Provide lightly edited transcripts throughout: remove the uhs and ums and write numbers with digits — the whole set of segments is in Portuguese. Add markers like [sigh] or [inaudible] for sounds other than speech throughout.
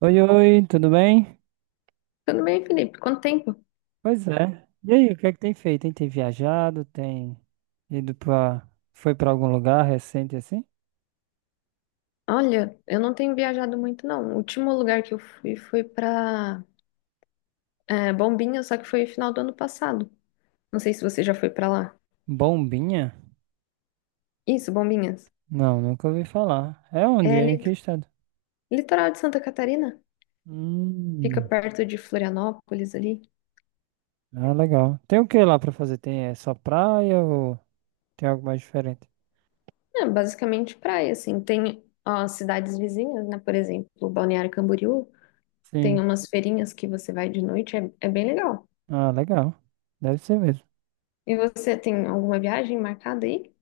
Oi, oi, tudo bem? Tudo bem, Felipe? Quanto tempo? Pois é. E aí, o que é que tem feito, hein? Tem viajado, tem ido pra... Foi pra algum lugar recente assim? Olha, eu não tenho viajado muito, não. O último lugar que eu fui foi pra Bombinhas, só que foi final do ano passado. Não sei se você já foi pra lá. Bombinha? Isso, Bombinhas. Não, nunca ouvi falar. É É onde? É em que lit- estado? litoral de Santa Catarina. Fica Hum, perto de Florianópolis ali. ah, legal. Tem o que lá pra fazer? Tem é só praia ou tem algo mais diferente? É basicamente praia, assim. Tem ó, cidades vizinhas, né? Por exemplo, Balneário Camboriú. Tem Sim. umas feirinhas que você vai de noite. É bem legal. Ah, legal. Deve ser mesmo. E você tem alguma viagem marcada aí?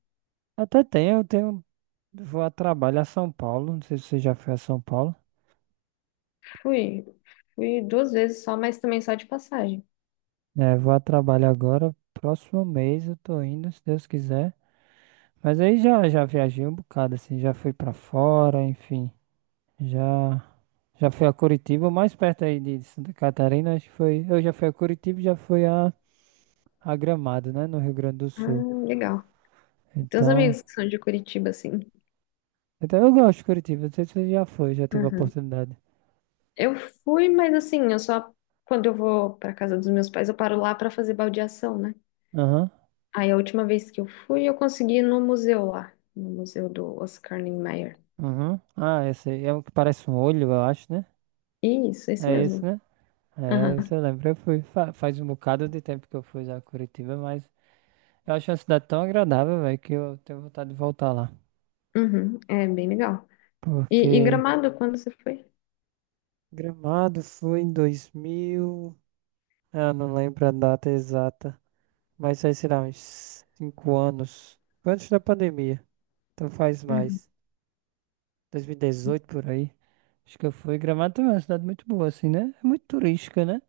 Até tem, eu tenho... Vou a trabalho a São Paulo, não sei se você já foi a São Paulo. Fui, fui duas vezes só, mas também só de passagem. É, vou a trabalho agora. Próximo mês eu tô indo, se Deus quiser. Mas aí já viajei um bocado, assim, já fui pra fora, enfim. Já, já fui a Curitiba, mais perto aí de Santa Catarina, acho que foi. Eu já fui a Curitiba e já fui a Gramado, né, no Rio Grande do Ah, Sul. legal. Tem uns Então, amigos que são de Curitiba, assim. então eu gosto de Curitiba, não sei se você já foi, já teve a Uhum. oportunidade. Eu fui, mas assim, eu só quando eu vou pra casa dos meus pais, eu paro lá pra fazer baldeação, né? Aham, Aí a última vez que eu fui, eu consegui ir no museu lá, no museu do Oscar Niemeyer. aham. Ah, esse aí é o que parece um olho, eu acho, né? Isso, esse É esse, mesmo. né? Aham. É, isso eu lembro. Eu fui, faz um bocado de tempo que eu fui a Curitiba, mas eu acho uma cidade tão agradável, velho, que eu tenho vontade de voltar lá. Uhum. É bem legal. E Porque Gramado, quando você foi? Gramado foi em 2000, ah, não lembro a data exata. Mas aí, sei lá, uns 5 anos. Foi antes da pandemia. Então faz Uhum. mais. 2018 por aí. Acho que eu fui. Gramado também é uma cidade muito boa, assim, né? É muito turística, né?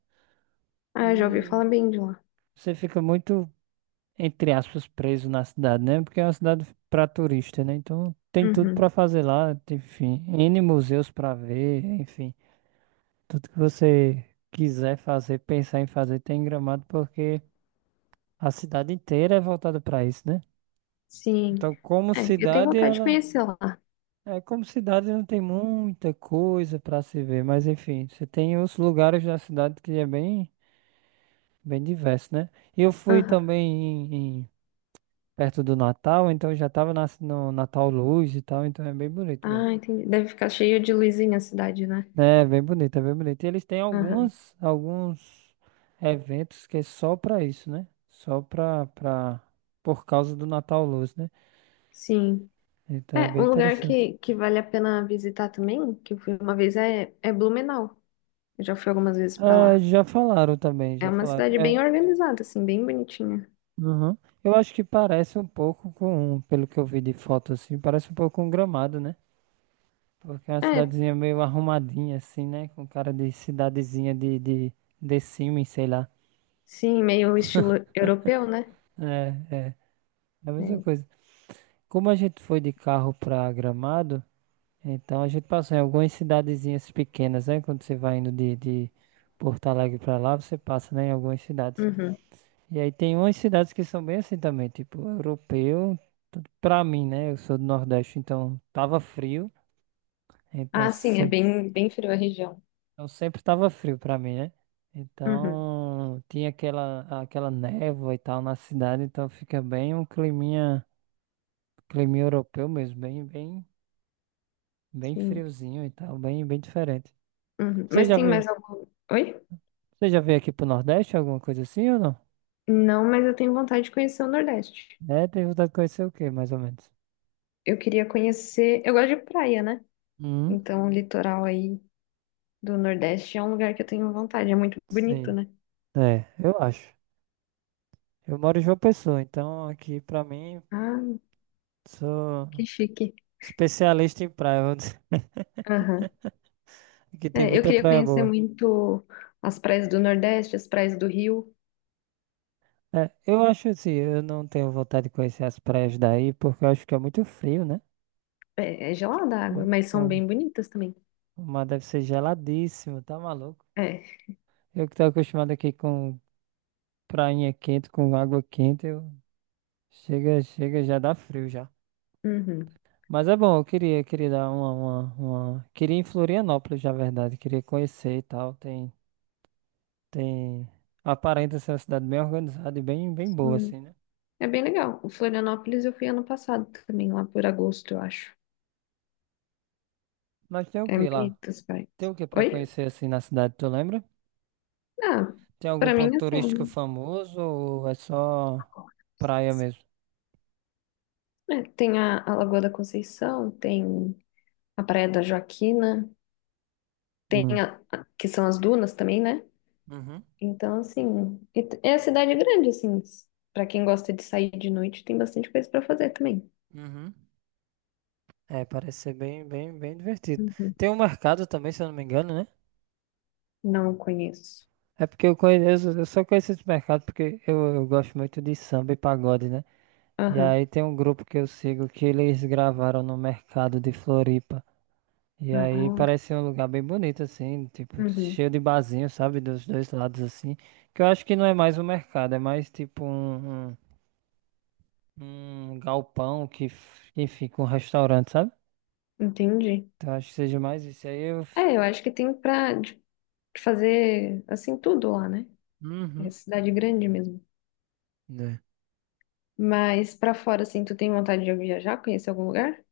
Ah, já ouvi E falar bem de lá. você fica muito, entre aspas, preso na cidade, né? Porque é uma cidade pra turista, né? Então tem tudo Uhum. pra fazer lá. Enfim, N museus pra ver, enfim. Tudo que você quiser fazer, pensar em fazer, tem em Gramado, porque a cidade inteira é voltada para isso, né? Sim. Então, como É, eu tenho cidade, vontade de ela. conhecer lá. É, como cidade não tem muita coisa para se ver, mas enfim, você tem os lugares da cidade que é bem, bem diverso, né? E eu fui Aham. também em- em- perto do Natal, então eu já estava no Natal Luz e tal, então é bem bonito Ah, mesmo. entendi. Deve ficar cheio de luzinha a cidade, né? É bem bonito, é bem bonito. E eles têm Aham. algumas, alguns eventos que é só pra isso, né? Só pra, pra, por causa do Natal Luz, né? Sim. Então é É, bem um lugar interessante. que vale a pena visitar também, que eu fui uma vez, é Blumenau. Eu já fui algumas vezes pra É, lá. já falaram também, É já uma falaram. cidade É, bem organizada, assim, bem bonitinha. uhum. Eu acho que parece um pouco com, pelo que eu vi de foto assim, parece um pouco com Gramado, né? Porque é uma É, cidadezinha meio arrumadinha assim, né? Com cara de cidadezinha de Sims, sei lá. sim, meio estilo europeu, né? É, é, é a mesma É. coisa. Como a gente foi de carro pra Gramado, então a gente passou em algumas cidadezinhas pequenas, né? Quando você vai indo de Porto Alegre pra lá, você passa, né, em algumas cidades. Uhum. E aí tem umas cidades que são bem assim também, tipo europeu. Pra mim, né? Eu sou do Nordeste, então tava frio. Então, Ah, sim, é se- bem frio a região. Então sempre tava frio pra mim, né? Uhum, Então tinha aquela, aquela névoa e tal na cidade, então fica bem um climinha, climinha europeu mesmo, bem, bem, bem sim. friozinho e tal, bem, bem diferente. Uhum. Você Mas já tem viu? mais algum. Oi? Você já veio aqui pro Nordeste, alguma coisa assim ou não? Não, mas eu tenho vontade de conhecer o Nordeste. É, tem vontade de conhecer o quê, mais ou menos? Eu queria conhecer. Eu gosto de praia, né? Hum, Então, o litoral aí do Nordeste é um lugar que eu tenho vontade. É muito bonito, sim. né? É, eu acho. Eu moro em João Pessoa, então aqui pra mim Ah, sou que chique. especialista em praia. Vamos dizer. Aham. [laughs] Aqui tem É, eu muita queria praia conhecer boa. muito as praias do Nordeste, as praias do Rio. É, eu acho assim, eu não tenho vontade de conhecer as praias daí, porque eu acho que é muito frio, né? É, é gelada a água, Tipo, mas são bem bonitas também. o mar deve ser geladíssimo, tá maluco? É. Eu que tô acostumado aqui com prainha quente, com água quente, eu chega, chega, já dá frio já. Uhum. Mas é bom, eu queria, queria dar uma, queria ir em Florianópolis, na verdade, queria conhecer e tal. Tem, tem... Aparenta ser uma cidade bem organizada e bem, bem boa, Hum. assim, né? É bem legal. O Florianópolis eu fui ano passado também, lá por agosto, eu acho. Mas tem o É que lá? bonito as praias. Tem o que pra Oi? conhecer, assim, na cidade, tu lembra? Ah, Tem algum pra mim ponto é assim, turístico né? famoso ou é só praia mesmo? É, tem a Lagoa da Conceição, tem a Praia da Joaquina, tem Hum. Que são as dunas também, né? Uhum, Então, assim, é a cidade grande, pra quem gosta de sair de noite, tem bastante coisa pra fazer também. uhum. É, parece ser bem, bem, bem divertido. Uhum. Tem um mercado também, se eu não me engano, né? Não conheço. É porque eu conheço, eu só conheço esse mercado porque eu gosto muito de samba e pagode, né? E Aham. aí tem um grupo que eu sigo que eles gravaram no mercado de Floripa. E aí Ah, parece um lugar bem bonito, assim, tipo, uhum. cheio de barzinho, sabe? Dos dois lados, assim. Que eu acho que não é mais um mercado, é mais tipo um, um, um galpão que, que fica um restaurante, sabe? Entendi. Então acho que seja mais isso. Aí eu. É, eu acho que tem de fazer, assim, tudo lá, né? É Uhum. cidade grande mesmo. Né. Mas pra fora, assim, tu tem vontade de viajar, conhecer algum lugar?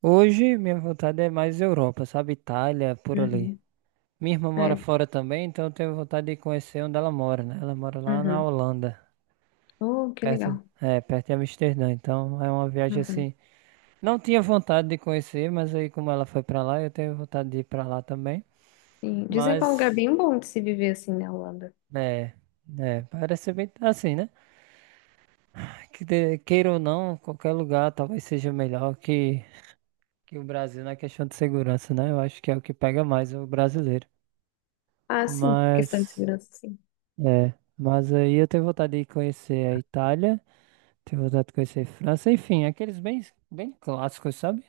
Hoje minha vontade é mais Europa, sabe? Itália, por ali. Uhum. Minha irmã mora É. fora também, então eu tenho vontade de conhecer onde ela mora, né? Ela mora lá na Uhum. Holanda. Oh, que Perto, legal. é, perto em Amsterdã, então é uma viagem Uhum. assim. Não tinha vontade de conhecer, mas aí como ela foi pra lá, eu tenho vontade de ir pra lá também. Sim. Dizem que é um lugar Mas, bem bom de se viver, assim, na Holanda. é, é, parece ser bem assim, né? Que de- queira ou não, qualquer lugar talvez seja melhor que o Brasil na questão de segurança, né? Eu acho que é o que pega mais o brasileiro. Ah, sim. Questão de Mas, segurança, sim. é, mas aí eu tenho vontade de conhecer a Itália. Ter vontade de conhecer França, enfim, aqueles bem, bem clássicos, sabe?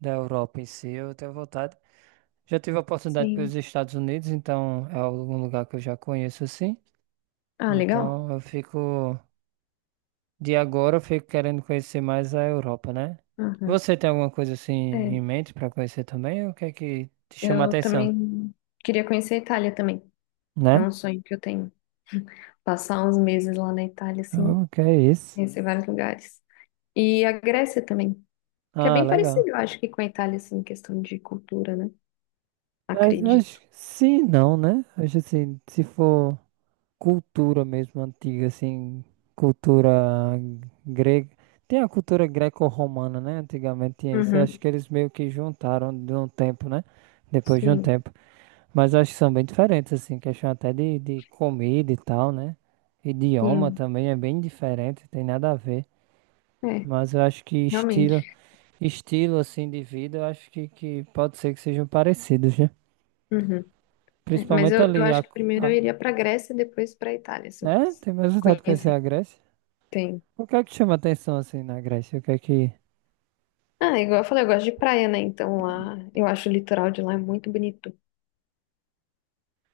Da Europa em si, eu tenho vontade. Já tive a oportunidade Sim. pelos Estados Unidos, então é algum lugar que eu já conheço assim. Ah, legal. Então eu fico, de agora eu fico querendo conhecer mais a Europa, né? Uhum. Você tem alguma coisa assim em É, mente para conhecer também? O que é que te chama a eu atenção, também queria conhecer a Itália também. É né? um sonho que eu tenho. Passar uns meses lá na Itália, assim, O que é isso? conhecer vários lugares. E a Grécia também, que é Ah, bem legal. parecido, eu acho que com a Itália, assim, em questão de cultura, né? Mas Acredito. acho que sim, não, né? Acho assim, se for cultura mesmo antiga, assim, cultura grega. Tem a cultura greco-romana, né? Antigamente tinha isso. Eu acho Uhum. que eles meio que juntaram de um tempo, né? Depois de um Sim, tempo. Mas eu acho que são bem diferentes, assim, questão até de comida e tal, né? Idioma sim. também é bem diferente, tem nada a ver. É, Mas eu acho que estilo, realmente. estilo assim de vida, eu acho que pode ser que sejam parecidos, né? Uhum. É, mas Principalmente eu ali acho que primeiro eu a... iria pra Grécia e depois pra Itália, se eu É? fosse Tem mais vontade de conhecer conhecer. a Grécia? Tem. O que é que chama atenção assim na Grécia? O que é que. Ah, igual eu falei, eu gosto de praia, né? Então lá, eu acho o litoral de lá é muito bonito.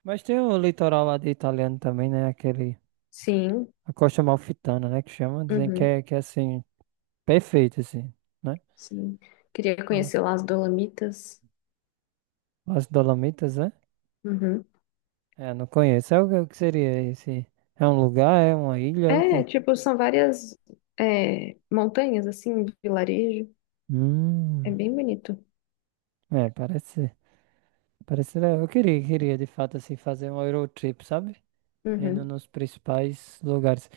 Mas tem o litoral lá de italiano também, né? Aquele. Sim. A Costa Amalfitana, né? Que chama. Dizem Uhum. Que é assim. Perfeito, assim. Né? Sim. Queria Então, conhecer lá as Dolomitas. as Dolomitas, né? Uhum. É, não conheço. É o que seria esse? É um lugar? É uma ilha? É o É, quê? tipo, são várias montanhas, assim, vilarejo. É Hum. bem bonito. É, parece. Parece. Eu queria, queria de fato, assim, fazer um Eurotrip, sabe? Indo Uhum. nos principais lugares.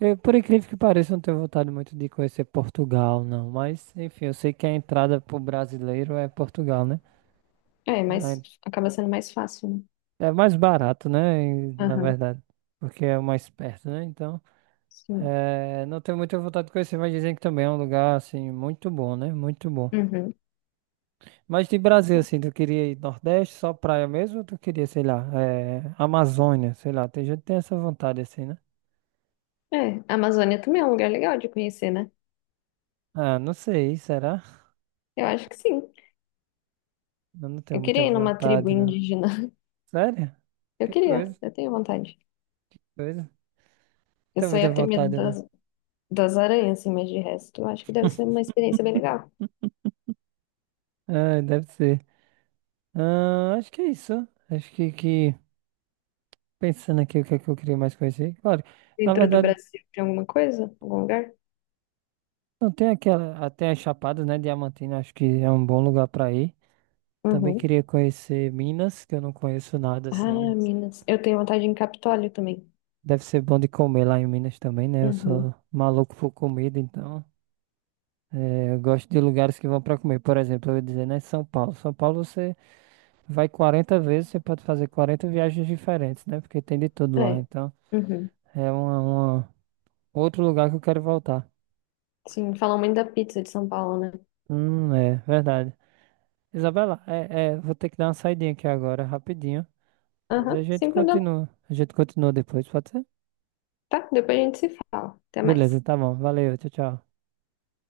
Eu, por incrível que pareça, não tenho vontade muito de conhecer Portugal, não. Mas, enfim, eu sei que a entrada pro brasileiro é Portugal, né? É, mas acaba sendo mais fácil, né? É, é mais barato, né? E, na Aham, verdade, porque é o mais perto, né? Então, sim. é, não tenho muita vontade de conhecer, mas dizem que também é um lugar, assim, muito bom, né? Muito bom. Uhum. Mas de Brasil, assim, tu queria ir Nordeste, só praia mesmo? Ou tu queria, sei lá, é, Amazônia, sei lá. Tem gente que tem essa vontade, assim, né? É, a Amazônia também é um lugar legal de conhecer, né? Ah, não sei, será? Eu acho que sim. Eu não tenho Eu muita queria ir numa tribo vontade, não. indígena. [laughs] Sério? Eu Que queria, coisa. eu tenho vontade. Coisa? Eu Tá só muita ia ter medo vontade, né? das, das aranhas, assim, mas de resto, eu acho que deve ser uma experiência bem legal. Ah, deve ser. Ah, acho que é isso. Acho que pensando aqui o que é que eu queria mais conhecer. Claro, na Dentro do verdade, Brasil, tem alguma coisa? Algum lugar? não tem aquela. Até as Chapadas, né? Diamantina, acho que é um bom lugar pra ir. Também Uhum. queria conhecer Minas, que eu não conheço nada assim. Ah, Minas. Eu tenho vontade em Capitólio também. Deve ser bom de comer lá em Minas também, né? Eu Uhum. sou maluco por comida, então. É, eu gosto de lugares que vão para comer. Por exemplo, eu ia dizer, né, São Paulo. São Paulo você vai 40 vezes, você pode fazer 40 viagens diferentes, né? Porque tem de tudo lá. É. Então, Uhum. é uma, outro lugar que eu quero voltar. Sim, falam muito da pizza de São Paulo, né? É verdade. Isabela, é, é, vou ter que dar uma saidinha aqui agora, rapidinho. Mas a Aham, gente sem problema. continua. A gente continua depois, pode ser? Tá? Depois a gente se fala. Até Beleza, mais. tá bom. Valeu, tchau, tchau.